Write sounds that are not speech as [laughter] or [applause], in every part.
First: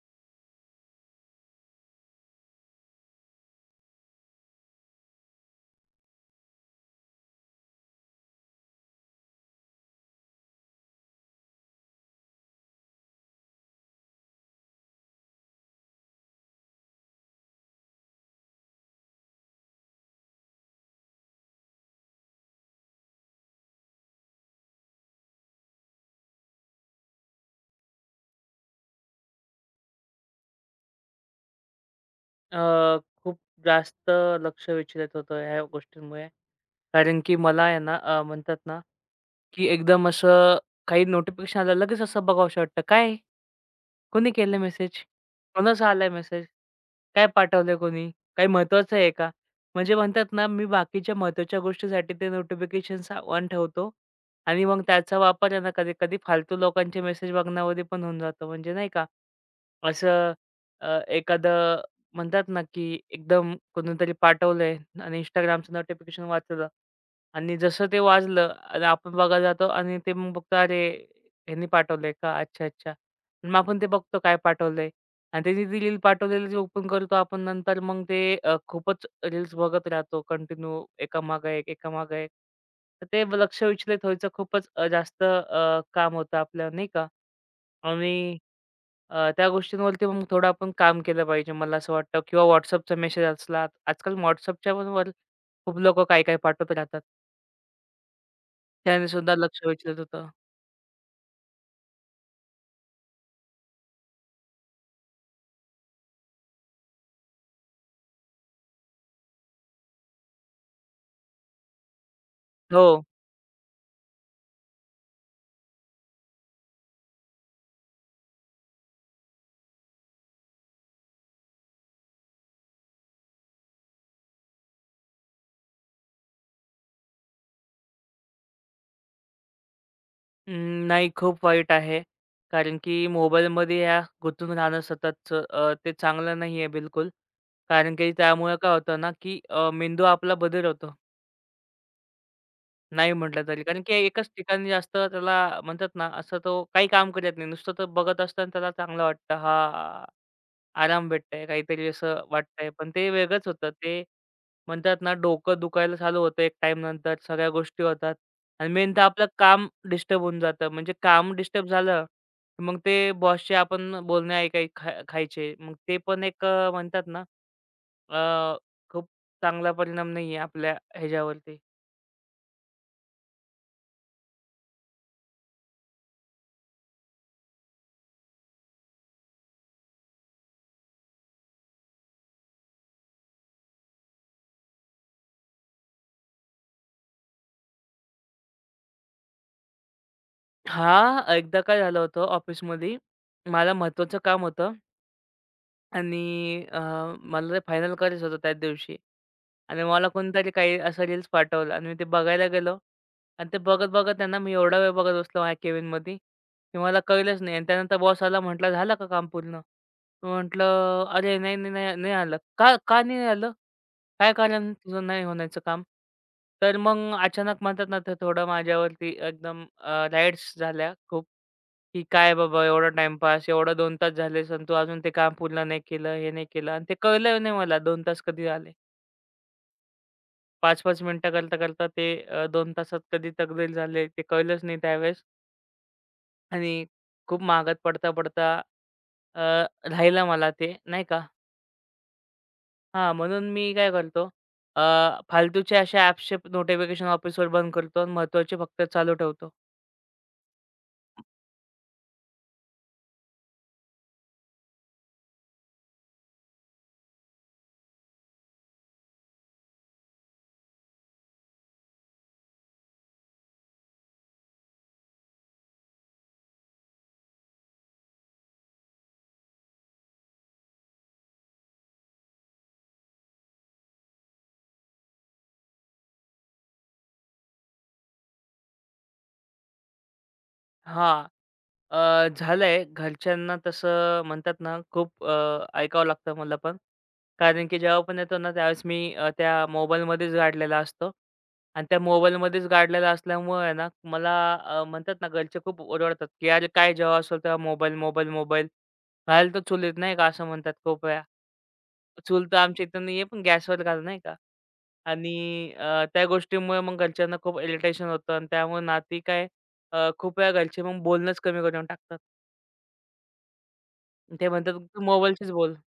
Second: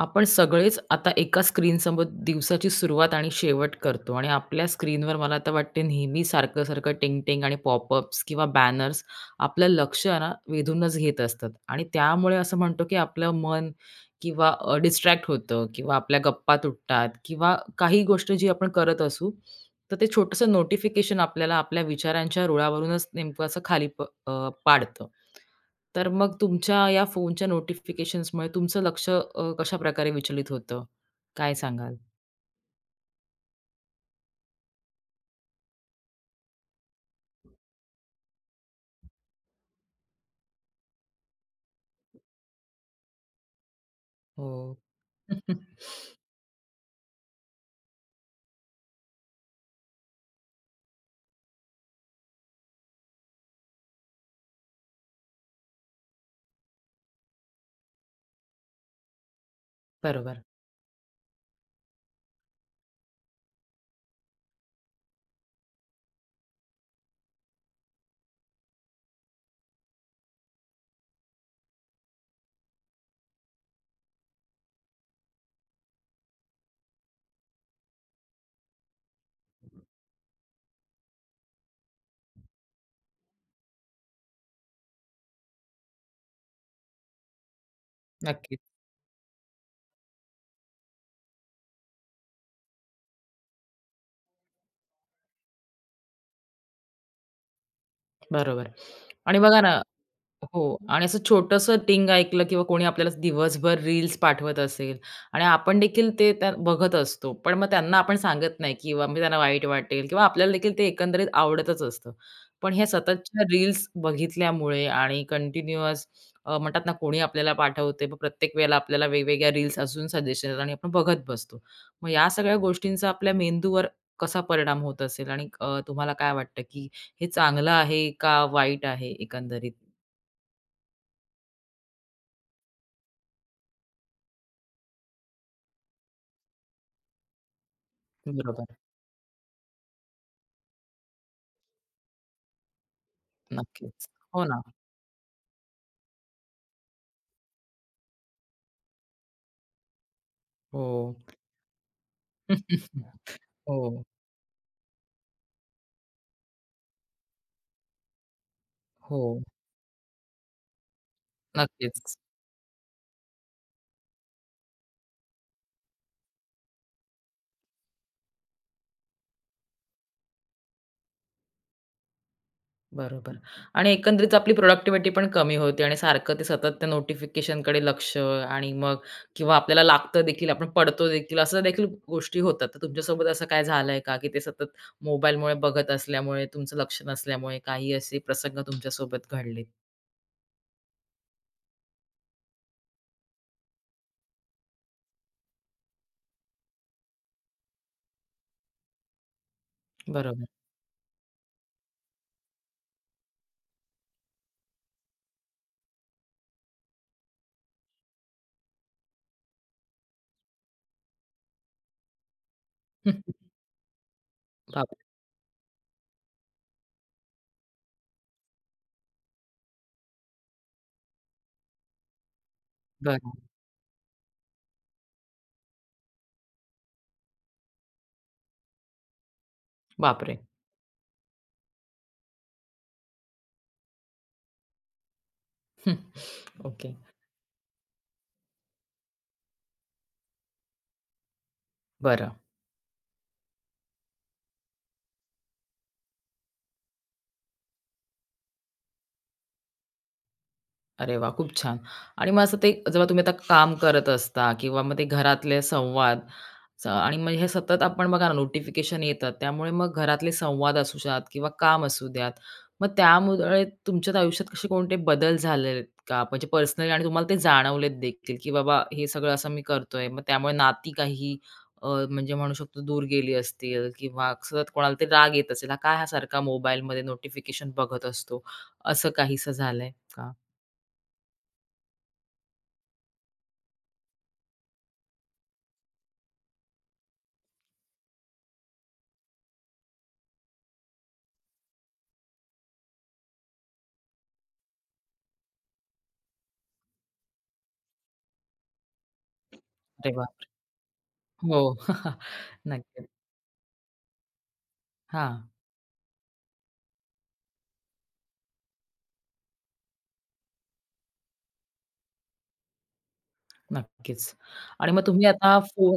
आपण सगळेच आता एका स्क्रीनसमोर दिवसाची सुरुवात आणि शेवट करतो आणि आपल्या स्क्रीनवर मला तर वाटते नेहमी सारखं-सारखं टिंग-टिंग आणि पॉपअप्स किंवा बॅनर्स आपलं लक्ष आहे ना वेधूनच घेत असतात आणि त्यामुळे असं म्हणतो की आपलं मन किंवा डिस्ट्रॅक्ट होतं किंवा आपल्या गप्पा तुटतात किंवा काही गोष्ट जी आपण करत असू, तर ते छोटंसं नोटिफिकेशन आपल्याला आपल्या विचारांच्या रुळावरूनच नेमकं असं खाली पाडतं. तर मग तुमच्या या फोनच्या नोटिफिकेशन्समुळे तुमचं लक्ष कशाप्रकारे विचलित होतं? काय सांगाल? अ, खूप जास्त लक्ष विचलित होतं ह्या गोष्टींमुळे. कारण की मला आहे ना, म्हणतात ना, की एकदम असं काही नोटिफिकेशन आलं, लगेच असं बघावसं वाटतं. काय? कोणी केलं हो. मेसेज? कोणाचा [laughs] आलाय मेसेज? काय पाठवलंय कोणी? काही महत्त्वाचं आहे का? म्हणजे म्हणतात ना, मी बाकीच्या महत्त्वाच्या गोष्टीसाठी ते नोटिफिकेशन्स ऑन ठेवतो आणि मग त्याचा वापर आहे ना, कधी-कधी फालतू लोकांचे मेसेज बघण्यामध्ये पण होऊन जातो. म्हणजे नाही का, असं बरोबर. एखादं म्हणतात ना, की एकदम कोणीतरी पाठवलंय आणि Instagramचं नोटिफिकेशन वाचलं आणि जसं ते वाजलं आणि आपण बघायला जातो आणि ते मग बघतो, "अरे, ह्यांनी पाठवलंय का? अच्छा, अच्छा." आणि मग आपण ते बघतो काय पाठवलंय आणि त्यांनी ती रील पाठवलेली जी ओपन करतो आपण नंतर मग ते खूपच रील्स बघत राहतो कंटिन्यू एकामागे एक, एकामागे एक. तर ते लक्ष विचलित व्हायचं खूपच जास्त काम होतं आपलं नाही का? आणि नक्कीच. त्या गोष्टींवरती मग थोडं आपण काम केलं पाहिजे मला असं वाटतं किंवा WhatsAppचा मेसेज असला. आजकाल WhatsAppच्या पण वर खूप लोकं काय-काय पाठवत राहतात. बरोबर. त्याने सुद्धा आणि बघा लक्ष ना. वेधलं होतं. हो. आणि असं छोटंसं टिंग ऐकलं किंवा कोणी आपल्याला दिवसभर रील्स पाठवत असेल आणि आपण देखील ते त्या बघत असतो. पण मग त्यांना आपण सांगत नाही किंवा म्हणजे त्यांना वाईट वाटेल किंवा आपल्याला देखील ते एकंदरीत आवडतच असतं. पण ह्या हो. सततच्या रील्स बघितल्यामुळे आणि कंटिन्युअस म्हणतात ना, कोणी आपल्याला पाठवते. मग प्रत्येक वेळेला आपल्याला वेगवेगळ्या रील्स अजून सजेशन येतात आणि आपण बघत बसतो. मग या सगळ्या गोष्टींचा आपल्या मेंदूवर कसा परिणाम होत असेल आणि तुम्हाला काय वाटतं, की हे चांगलं आहे का वाईट आहे एकंदरीत? नाही, खूप वाईट आहे. कारण की मोबाईलमध्ये या गुंतून राहणं सततचं, ते चांगलं नाही आहे बिलकुल. कारण की त्यामुळे काय बरोबर. होतं ना, की मेंदू आपला बधीर होतो. नाही म्हटलं तरी. कारण की नक्कीच. एकाच हो ना. ठिकाणी जास्त त्याला म्हणतात ना, असं तो काही काम करत नाही. नुसतं तो बघत असतो त्याला चांगलं वाटतं. हां. हो. आराम भेटतंय, काहीतरी असं वाटतंय. पण ते [laughs] वेगळंच होतं. ते हो, म्हणतात ना, डोकं दुखायला चालू होतं एक टाईमनंतर. सगळ्या गोष्टी होतात आणि मेन तर हो. आपलं काम डिस्टर्ब होऊन जातं. म्हणजे काम डिस्टर्ब झालं, नक्कीच. की मग ते बॉसचे आपण बोलणे ऐकाय खा खायचे. मग ते पण एक म्हणतात ना, अ, खूप चांगला परिणाम नाहीये आपल्या ह्याच्यावरती. बरोबर. आणि एकंदरीत आपली प्रॉडक्टिव्हिटी पण कमी होते आणि सारखं ते सतत त्या नोटिफिकेशनकडे लक्ष आणि मग किंवा आपल्याला लागतं देखील, आपण पडतो देखील, असं देखील गोष्टी होतात. तर तुमच्यासोबत असं काय झालंय का, की ते सतत मोबाईलमुळे बघत असल्यामुळे, तुमचं लक्ष नसल्यामुळे काही असे प्रसंग तुमच्यासोबत घडलेत? हां, एकदा काय झालं होतं ऑफिसमध्ये, मला महत्त्वाचं काम होतं. आणि मला ते फायनल करायचं होतं त्याच दिवशी आणि मला बरोबर. कोणीतरी काही असं रील्स पाठवलं आणि मी ते बघायला गेलो आणि ते बघत बघत त्यांना मी एवढा वेळ बघत बसलो माझ्या केबिनमध्ये की मला कळलंच नाही. आणि त्यानंतर बॉस आला, म्हटलं झालं का काम पूर्ण. म्हटलं अरे नाही नाही नाही नाही आलं. का का नाही [laughs] आलं, काय कारण, तुझं बापरे! नाही होण्याचं काम. तर मग अचानक म्हणतात ना ते थोडं माझ्यावरती एकदम राईड्स झाल्या खूप, की काय बाबा एवढा बरं. टाईमपास, एवढा 2 तास झालेस आणि तू अजून ते काम पूर्ण नाही केलं, हे नाही केलं, आणि ते कळलं नाही मला 2 तास कधी झाले. बापरे! 5-5 मिनिटं करता-करता ते 2 तासात कधी तकदीर झाले ते कळलंच नाही त्यावेळेस. [laughs] आणि ओके. खूप महागात पडता-पडता अ, राहिलं मला ते नाही का. बरं. हां, म्हणून मी काय करतो, अ, फालतूच्या अशा ॲप्सचे नोटिफिकेशन ऑफिसवर बंद करतो आणि महत्त्वाचे फक्त चालू ठेवतो. अरे वा, खूप छान. आणि मग असं ते जेव्हा तुम्ही आता काम करत असता किंवा मग ते घरातले संवाद आणि मग हे सतत आपण बघा ना नोटिफिकेशन येतात. त्यामुळे मग घरातले संवाद असू द्यात किंवा काम असू द्यात. मग त्यामुळे तुमच्या आयुष्यात कसे कोणते बदल झालेले आहेत का? म्हणजे पर्सनली आणि तुम्हाला ते जाणवलेत देखील, की बाबा हे सगळं असं मी करतोय. मग त्यामुळे नाती काही म्हणजे म्हणू शकतो दूर गेली असतील किंवा सतत कोणाला तरी राग येत असेल. हा काय हा सारखा मोबाईलमध्ये नोटिफिकेशन बघत असतो, असं काहीसं झालंय का? हां. झालंय. घरच्यांना तसं म्हणतात ना, खूप ऐकावं लागतं मला पण. कारण की जेव्हा पण येतो ना, त्यावेळेस मी त्या मोबाईलमध्येच गाडलेला असतो आणि त्या मोबाईलमध्येच गाडलेला असल्यामुळे आहे ना, मला म्हणतात ना, घरचे खूप ओरडतात, की "अरे, काय जेव्हा असेल तेव्हा मोबाईल, मोबाईल, मोबाईल." घाल तर चुलीत अरे नाही वाह! का, असं म्हणतात खूप वेळा. हो. [laughs] चूल तर आमच्या इथं नक्कीच. नाहीये, पण गॅसवर घाल नाही का. हां, आणि त्या गोष्टीमुळे मग घरच्यांना खूप इरिटेशन होतं आणि त्यामुळे नाती काय, खूप वेळा घरचे मग बोलणंच कमी करून टाकतात. नक्कीच. ते म्हणतात, आणि "तू मग तुम्ही मोबाईलशीच आता बोल." फोन.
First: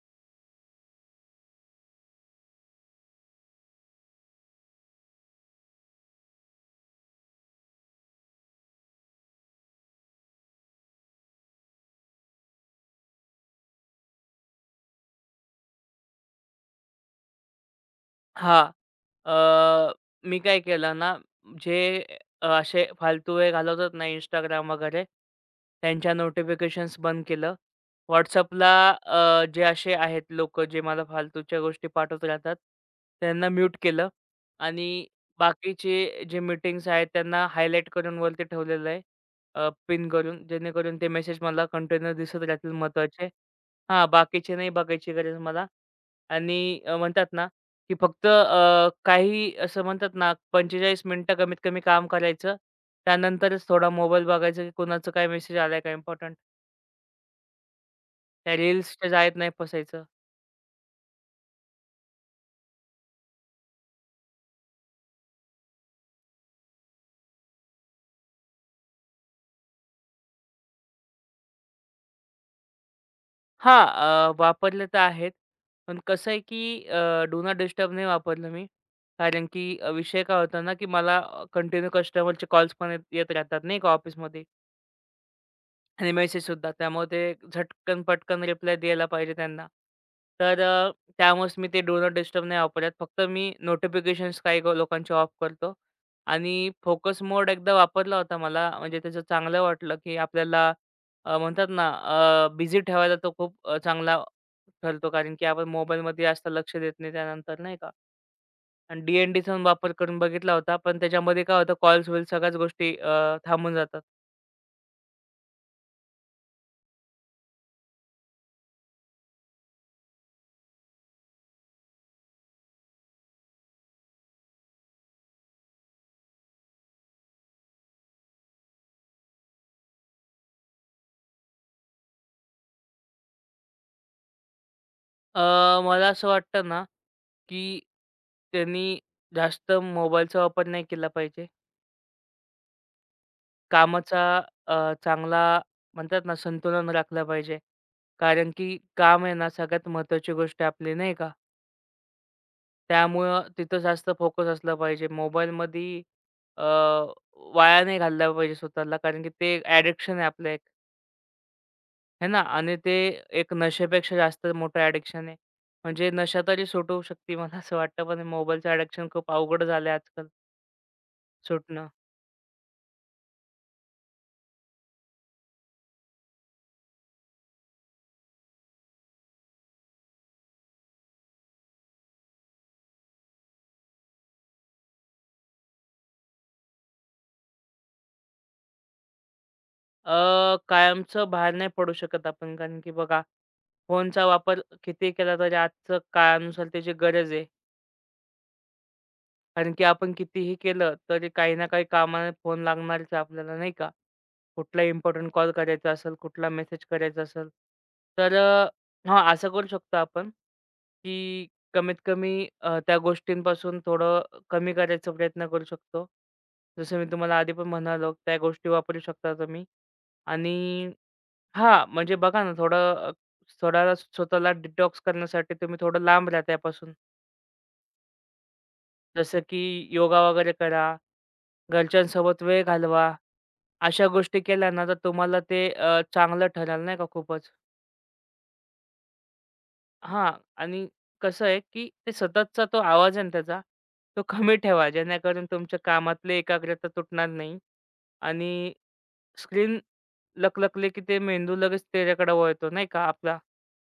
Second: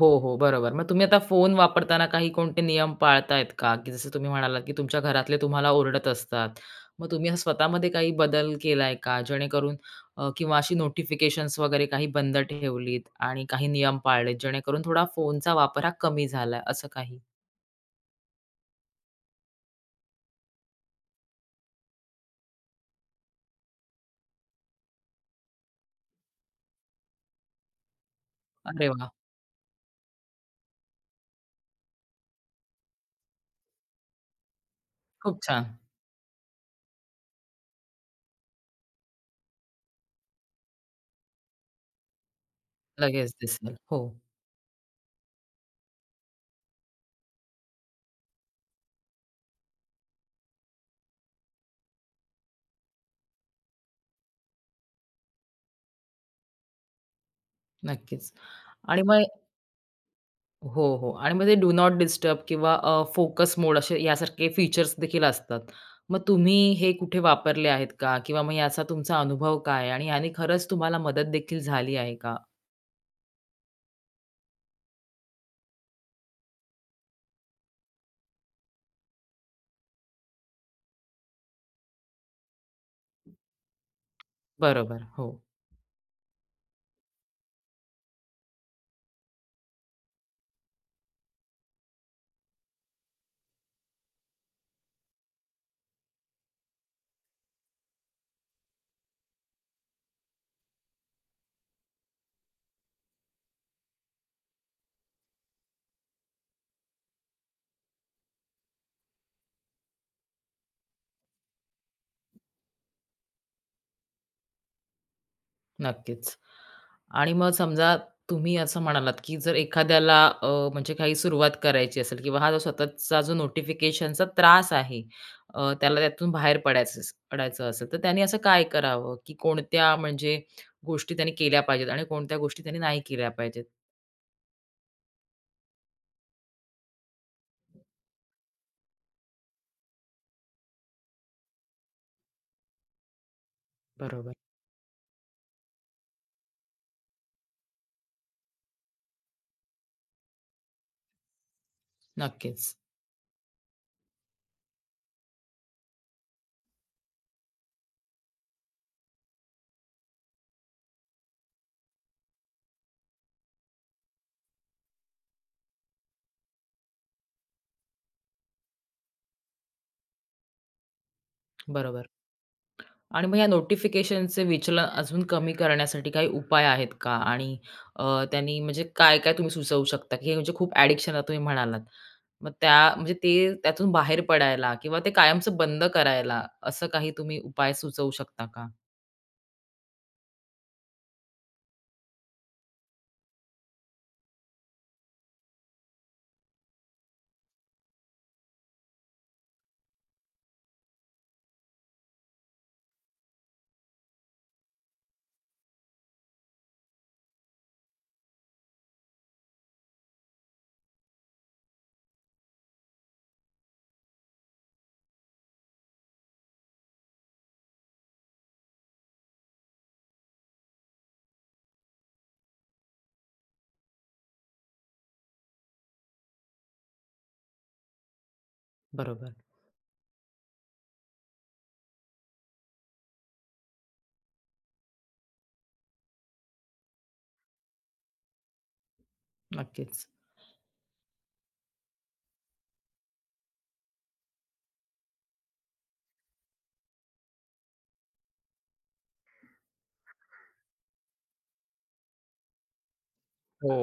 हो, हो, बरोबर. मग तुम्ही आता फोन वापरताना काही कोणते नियम पाळतायत का? की जसं तुम्ही म्हणालात, की तुमच्या घरातले तुम्हाला ओरडत असतात. मग तुम्ही असं स्वतःमध्ये काही बदल केलाय का? जेणेकरून किंवा अशी नोटिफिकेशन्स वगैरे काही बंद ठेवलीत आणि काही नियम पाळलेत, जेणेकरून थोडा फोनचा वापर हा कमी झालाय, असं काही? हां. अ, मी काय केलं ना, जे असे फालतू वेळ घालवतात ना इंस्टाग्राम वगैरे, त्यांच्या नोटिफिकेशन्स बंद केलं. WhatsAppला अरे वाह! जे असे आहेत लोक जे मला फालतूच्या गोष्टी पाठवत राहतात, त्यांना म्यूट केलं. आणि खूप छान. बाकीचे जे मीटिंग्स आहेत त्यांना हायलाइट करून वरती ठेवलेलं आहे, पिन करून, जेणेकरून ते मेसेज मला कंटिन्यू दिसत राहतील महत्त्वाचे. लगेच दिसेल. हो. हां, बाकीचे नाही बघायची गरज मला. आणि म्हणतात ना, की फक्त काही असं म्हणतात ना, 45 मिनिटं कमीत कमी काम करायचं. त्यानंतरच थोडा मोबाईल बघायचा, की कोणाचा काय मेसेज आलाय का इम्पोर्टंट. नक्कीच. त्या आणि रील्सच्या मग जाळ्यात नाही फसायचं. हो, हो. आणि मग ते डू नॉट डिस्टर्ब किंवा फोकस मोड असे यासारखे फीचर्स देखील असतात. मग तुम्ही हे कुठे वापरले आहेत का? किंवा मग याचा तुमचा अनुभव काय आहे? आणि याने खरंच तुम्हाला मदत देखील झाली आहे का? हां, वापरले तर आहेत. पण कसं आहे, की डू नॉट डिस्टर्ब नाही वापरलं मी. कारण की विषय काय होता ना, की मला कंटिन्यू कस्टमरचे कॉल्स पण येत येत राहतात नाही का ऑफिसमध्ये. बरोबर. हो, आणि मेसेजसुद्धा. त्यामुळे ते झटकन पटकन रिप्लाय द्यायला पाहिजे त्यांना. तर त्यामुळेच मी ते डू नॉट डिस्टर्ब नाही वापरत. फक्त मी नोटिफिकेशन्स काही लोकांचे ऑफ करतो. आणि फोकस मोड एकदा वापरला होता मला, म्हणजे त्याचं चांगलं वाटलं, की आपल्याला म्हणतात ना बिझी ठेवायला तो खूप चांगला ठरतो. कारण की आपण मोबाईलमध्ये जास्त लक्ष देत नाही त्यानंतर नाही का. आणि डी-एन-डीचा वापर करून बघितला होता. पण त्याच्यामध्ये काय होतं कॉल्स-बिल्स सगळ्याच गोष्टी थांबून जातात. नक्कीच. आणि मग समजा तुम्ही असं म्हणालात, की जर एखाद्याला म्हणजे काही सुरुवात करायची असेल किंवा हा जो सततचा जो नोटिफिकेशनचा त्रास आहे, त्याला त्यातून बाहेर पडायचं अस पडायचं असेल, तर त्याने असं काय करावं, की कोणत्या म्हणजे गोष्टी त्याने केल्या पाहिजेत आणि कोणत्या गोष्टी त्याने नाही केल्या पाहिजेत? अ, मला असं वाटतं ना की त्यांनी जास्त मोबाईलचा वापर नाही केला पाहिजे. कामाचा बरोबर. चांगला म्हणतात ना संतुलन राखलं पाहिजे. कारण की काम आहे ना सगळ्यात महत्त्वाची गोष्ट आहे आपली नाही का? नक्कीच. त्यामुळं तिथं जास्त फोकस असला पाहिजे. मोबाईलमध्ये अ, वाया नाही घालवला पाहिजे स्वतःला. कारण की ते ॲडिक्शन आहे आपलं एक, आहे ना? आणि ते एक नशेपेक्षा जास्त मोठं ॲडिक्शन आहे. म्हणजे नशा तरी सुटू शकते मला असं वाटतं, पण मोबाईलचं ॲडिक्शन खूप अवघड झालं आजकाल सुटणं. बरोबर. आणि मग या नोटिफिकेशनचे विचलन अजून कमी करण्यासाठी काही उपाय आहेत का? आणि त्यांनी म्हणजे काय-काय तुम्ही सुचवू शकता? की हे म्हणजे खूप ॲडिक्शन आहे तुम्ही म्हणालात. मग त्या म्हणजे ते त्यातून बाहेर पडायला किंवा ते कायमचं बंद करायला असं काही तुम्ही उपाय सुचवू शकता का? कायमचं बाहेर नाही पडू शकत आपण, कारण की बघा फोनचा वापर किती केला तरी आजचं काळानुसार त्याची गरज आहे. कारण की आपण कितीही केलं तरी काही ना काही कामाला फोन लागणारच आहे आपल्याला नाही का? कुठला इम्पोर्टंट कॉल करायचा असेल, कुठला मेसेज करायचा असेल. तर हां, असं करू शकतो आपण, की कमीत कमी त्या गोष्टींपासून थोडं कमी करायचा प्रयत्न करू शकतो. जसं मी तुम्हाला आधी पण म्हणालो, त्या गोष्टी वापरू शकता तुम्ही. आणि हां, म्हणजे बघा ना थोडं थोडा स्वतःला डिटॉक्स करण्यासाठी तुम्ही थोडं लांब राहा त्यापासून. बरोबर, जसं की योगा वगैरे करा, घरच्यांसोबत वेळ घालवा. अशा गोष्टी केल्या ना तर तुम्हाला ते चांगलं ठरेल नाही का खूपच. नक्कीच. हां. आणि कसं आहे, की ते सततचा तो आवाज आहे ना त्याचा, तो कमी ठेवा जेणेकरून तुमच्या कामातली एकाग्रता तुटणार नाही. आणि स्क्रीन लकलकली की ते मेंदू लगेच त्याच्याकडे वळतो नाही का आपला. हो.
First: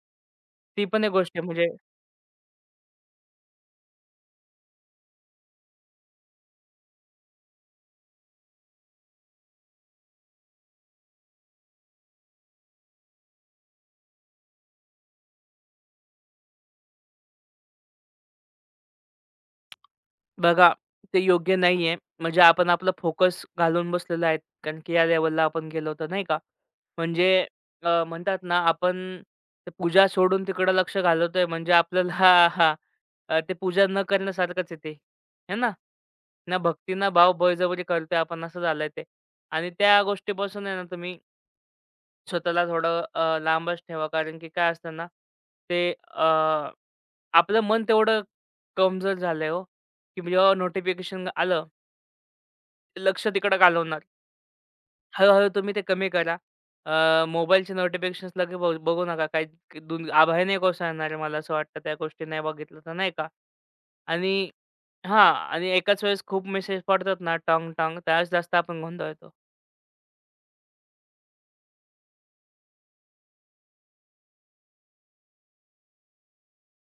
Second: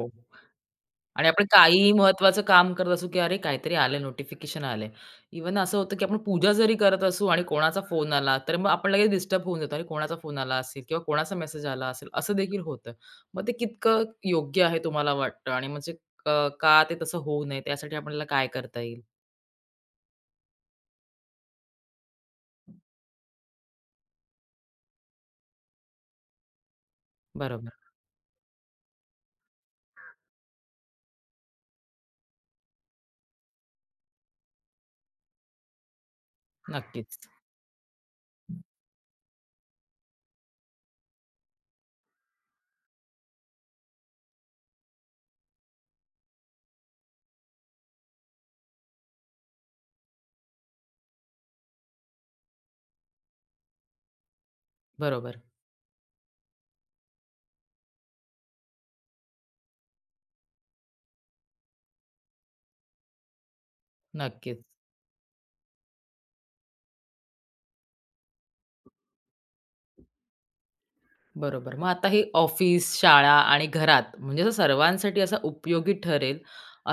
ती पण एक आणि गोष्ट आपण आहे. म्हणजे काहीही महत्त्वाचं काम करत असू, की अरे काहीतरी आलंय, नोटिफिकेशन आलंय. इव्हन असं होतं, की आपण पूजा जरी करत असू आणि कोणाचा फोन आला, तर मग आपण लगेच डिस्टर्ब होऊन जातो. अरे कोणाचा फोन आला असेल किंवा कोणाचा मेसेज आला असेल, असं देखील होतं. मग ते कितकं योग्य आहे तुम्हाला वाटतं आणि म्हणजे अ, का ते तसं होऊ नये, त्यासाठी आपल्याला काय करता येईल? बघा, ते योग्य नाहीये. म्हणजे आपण आपला फोकस घालून बसलेलो आहे. कारण की या लेव्हलला आपण गेलो होतो, नाही का? म्हणजे बरोबर. म्हणतात ना, आपण ते पूजा सोडून तिकडं लक्ष घालवतोय म्हणजे आपल्याला [laughs] ते पूजा न करण्यासारखंच आहे ते, ना? ना भक्ती, ना नक्कीच. भाव, बळजबरी करतोय आपण, असं झालंय ते. आणि त्या गोष्टीपासून आहे ना, तुम्ही स्वतःला थोडं लांबच ठेवा. कारण की काय असतं ना, ते आपलं मन तेवढं कमजोर झालंय हो, की जेव्हा नोटिफिकेशन आलं, लक्ष तिकडं घालवणार. बरोबर. हळू-हळू तुम्ही ते कमी करा. मोबाईलचे नोटिफिकेशन्स लगे ब बघू नका. काही आभाळ नाही कोसळणार आहे मला असं वाटतं त्या गोष्टी नाही बघितलं तर नाही का? आणि नक्कीच. हां, आणि एकाच वेळेस खूप मेसेज पडतात ना टॉंग-टॉंग त्यावेळेस जास्त आपण गोंधळतो. बरोबर. मग आता हे ऑफिस, शाळा आणि घरात म्हणजे असं सर्वांसाठी असा उपयोगी ठरेल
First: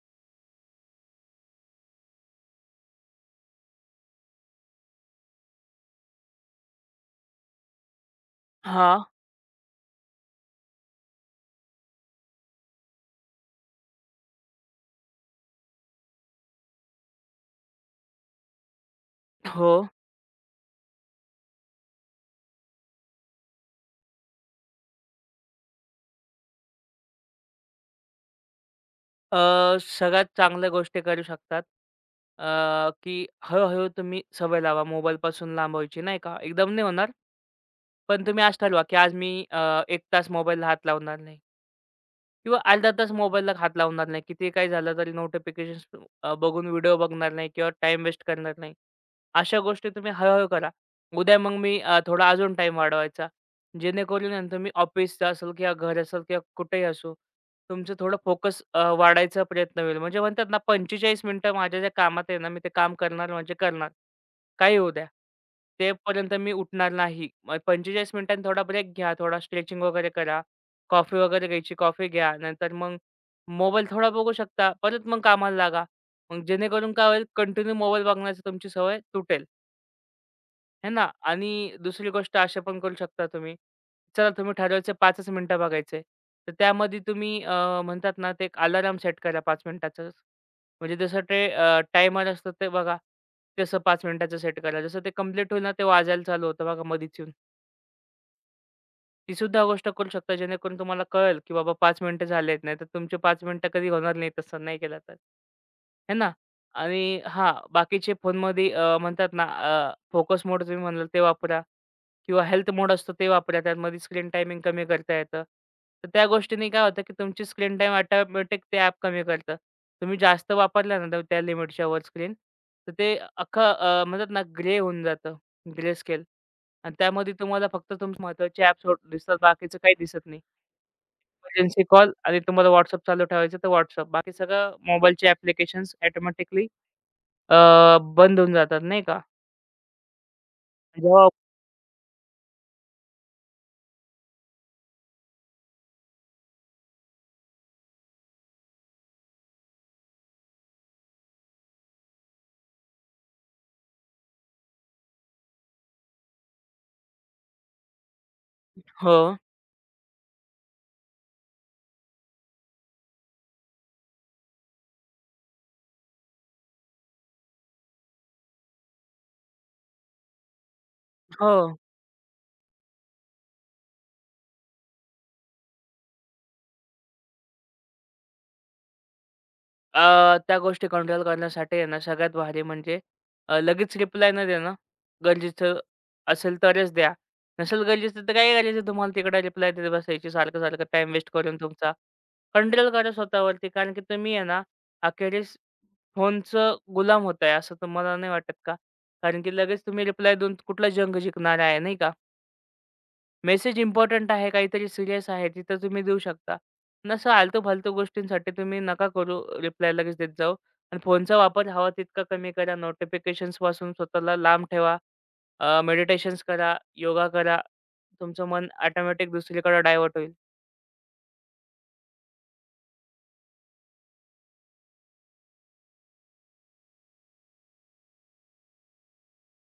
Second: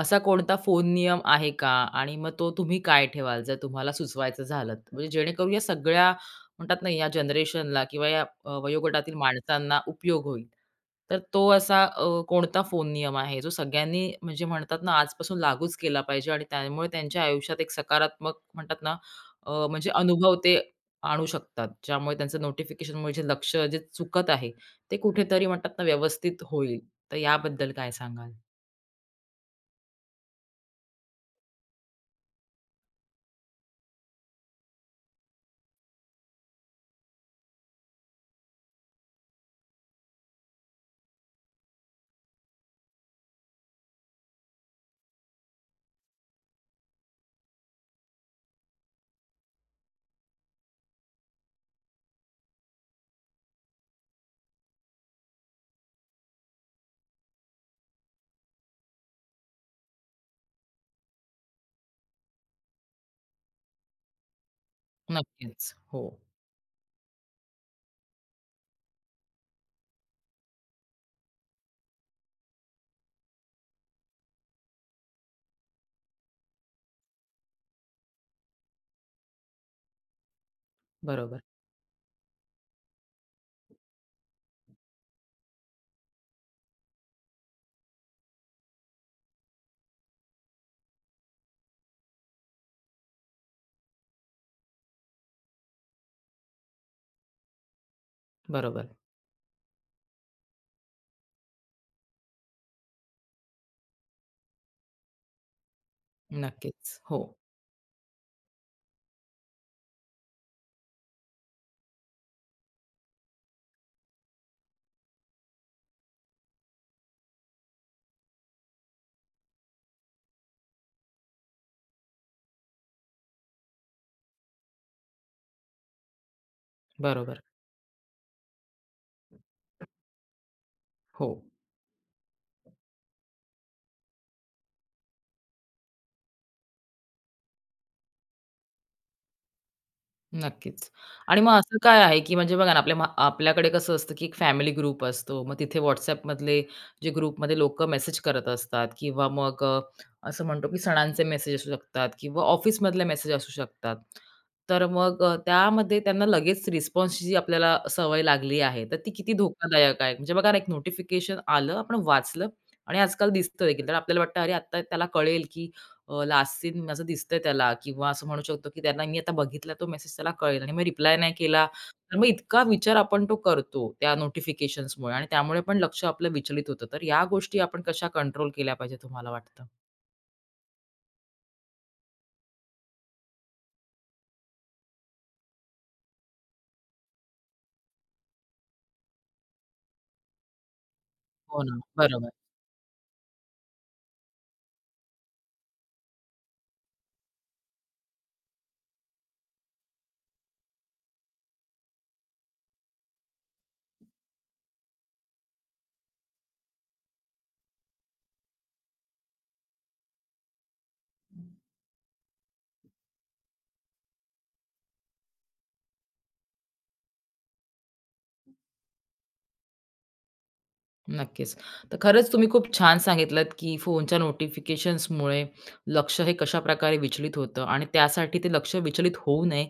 असा कोणता फोन नियम आहे का? आणि मग तो तुम्ही काय ठेवाल जर तुम्हाला सुचवायचं झालं? तर? म्हणजे जेणेकरून या सगळ्या म्हणतात ना या जनरेशनला किंवा या हां, वयोगटातील माणसांना उपयोग होईल. तर तो असा कोणता फोन नियम आहे जो सगळ्यांनी म्हणजे म्हणतात ना आजपासून लागूच केला पाहिजे आणि त्यामुळे त्यांच्या आयुष्यात एक सकारात्मक म्हणतात ना हो. म्हणजे अनुभव ते आणू शकतात. ज्यामुळे त्यांचं नोटिफिकेशनमुळे जे लक्ष जे चुकत आहे, ते कुठेतरी म्हणतात ना व्यवस्थित होईल. तर याबद्दल काय सांगाल? अ, सगळ्यात चांगल्या गोष्टी करू शकतात. अ, की हळू तुम्ही सवय लावा मोबाईलपासून लांब व्हायची नाही का? एकदम नाही होणार. पण तुम्ही आज ठरवा, की आज मी एक तास मोबाईलला हात लावणार नाही किंवा अर्धा तास मोबाईलला हात लावणार नाही. कितीही काही झालं तरी नोटिफिकेशन्स बघून व्हिडिओ बघणार नाही किंवा टाईम वेस्ट करणार नाही. अशा गोष्टी तुम्ही हळू-हळू करा. उद्या मग मी थोडा अजून टाइम वाढवायचा. जेणेकरून आहे ना तुम्ही ऑफिसचं असेल किंवा घर असेल किंवा कुठेही असो, तुमचं थोडं फोकस वाढायचा प्रयत्न होईल. म्हणजे म्हणतात ना 45 मिनिटं माझ्या ज्या कामात आहे ना, मी ते काम करणार म्हणजे करणार. काही होऊ द्या. नक्कीच. हो. तेपर्यंत मी उठणार नाही. मग 45 मिनिटांनी थोडा ब्रेक घ्या, थोडा स्ट्रेचिंग वगैरे करा. कॉफी वगैरे घ्यायची, कॉफी घ्या. नंतर मग मोबाईल थोडा बघू शकता. परत मग कामाला लागा. मग जेणेकरून काय होईल कंटिन्यू मोबाईल बघण्याची तुमची सवय तुटेल. आहे ना? बरोबर, आणि दुसरी गोष्ट अशी पण करू शकता तुम्ही. चला तुम्ही ठरवायचे 5च मिनिटं बघायचे. तर त्यामध्ये तुम्ही म्हणतात ना ते एक अलार्म सेट करा 5 मिनिटाचंच. म्हणजे जसं ते टायमर असतं ते बघा. तसं 5 मिनिटाचं सेट करा. जसं ते कंप्लीट होईल ना ते वाजायला चालू होतं बघा मधीच येऊन. बरोबर. ती सुद्धा गोष्ट करू शकता जेणेकरून तुम्हाला कळेल, की बाबा 5 मिनिटं झालेत. नाहीतर तुमचे 5 मिनिटं कधी होणार नाही तसं नाही केलं तर. है ना? नक्कीच. आणि हो. हां, बाकीचे फोनमध्ये म्हणतात ना फोकस मोड तुम्ही म्हणाल ते वापरा किंवा हेल्थ मोड असतो ते वापरा. त्यामध्ये स्क्रीन टायमिंग कमी करता येतं. तर त्या गोष्टीने काय होतं, की तुमची स्क्रीन टाईम ऑटोमॅटिक ते ॲप कमी करतं. तुम्ही जास्त वापरला ना तर त्या लिमिटच्या वर स्क्रीन, तर ते अख्खं म्हणतात ना ग्रे होऊन जातं. Grey scale. आणि त्यामध्ये बरोबर. तुम्हाला फक्त तुमचे महत्त्वाचे ॲप्स हो दिसतात. बाकीचं काही दिसत नाही. हो. इमर्जन्सी कॉल आणि तुम्हाला WhatsApp चालू ठेवायचं तर WhatsApp. बाकी सगळं मोबाईलचे ॲप्लिकेशन्स ऑटोमॅटिकली अ, बंद होऊन जातात नाही का. नक्कीच. जेव्हा आणि मग असं काय आहे, की म्हणजे बघा ना, आपल्याकडे कसं असतं, की एक फॅमिली ग्रुप असतो. मग तिथे WhatsAppमधले जे ग्रुपमध्ये लोकं मेसेज करत असतात किंवा मग असं म्हणतो, की सणांचे मेसेज असू शकतात किंवा ऑफिसमधले मेसेज असू शकतात. तर मग त्यामध्ये त्यांना लगेच रिस्पॉन्सची जी आपल्याला सवय लागली आहे, तर ती हो, किती धोकादायक आहे. म्हणजे बघा ना, एक नोटिफिकेशन आलं, आपण वाचलं आणि आजकाल दिसतं देखील. तर आपल्याला वाटतं, "अरे, आता त्याला कळेल, की लास्ट सीन असं दिसतंय त्याला किंवा असं म्हणू शकतो, की त्यांना मी आता बघितला तो मेसेज त्याला कळेल आणि मग रिप्लाय नाही हो. केला, तर मग इतका विचार आपण तो करतो त्या नोटिफिकेशन्समुळे आणि त्यामुळे पण लक्ष आपलं विचलित होतं. तर या गोष्टी आपण कशा कंट्रोल केल्या पाहिजे तुम्हाला वाटतं? अ, त्या गोष्टी कंट्रोल करण्यासाठी आहे ना सगळ्यात भारी म्हणजे लगेच रिप्लाय न देणं, गरजेचं असेल तरच द्या. नसेल गरजेचं तर काय करायचं तुम्हाला तिकडे रिप्लाय देत बसायची, सारखं-सारखं टाईम वेस्ट करून हो ना. तुमचा. बरोबर. कंट्रोल करा स्वतःवरती, कारण की तुम्ही आहे ना अखेरीस फोनचं गुलाम होत आहे, असं तुम्हाला नाही वाटत का? कारण की लगेच तुम्ही रिप्लाय देऊन कुठला जंग जिंकणार आहे, नाही का? मेसेज इम्पोर्टंट आहे, काहीतरी सीरियस आहे, तिथं तुम्ही देऊ शकता. पण असं आलतू-फालतू गोष्टींसाठी तुम्ही नका करू, रिप्लाय लगेच देत जाऊ, आणि फोनचा वापर हवा तितका कमी करा. नोटिफिकेशन्सपासून स्वतःला लांब ठेवा. मेडिटेशन्स करा, योगा करा. तुमचं मन ऑटोमॅटिक दुसरीकडे डायव्हर्ट होईल. नक्कीच. तर खरंच तुम्ही खूप छान सांगितलत, की फोनच्या नोटिफिकेशन्समुळे लक्ष हे कशाप्रकारे विचलित होतं आणि त्यासाठी ते लक्ष विचलित होऊ नये,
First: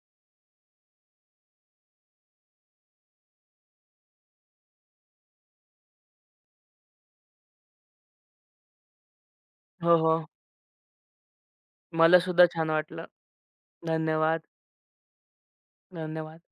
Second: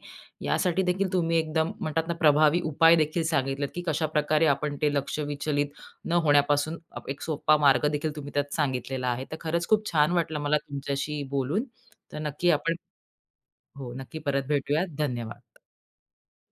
यासाठी देखील तुम्ही एकदम म्हणतात ना, प्रभावी उपाय देखील सांगितलेत, की कशाप्रकारे आपण ते लक्ष विचलित न होण्यापासून एक सोपा मार्ग देखील तुम्ही त्यात सांगितलेला आहे. तर खरंच खूप हो, छान हो. वाटलं मला तुमच्याशी बोलून. तर मला सुद्धा नक्की छान आपण वाटलं. हो, नक्की धन्यवाद, परत भेटूयात. धन्यवाद. धन्यवाद.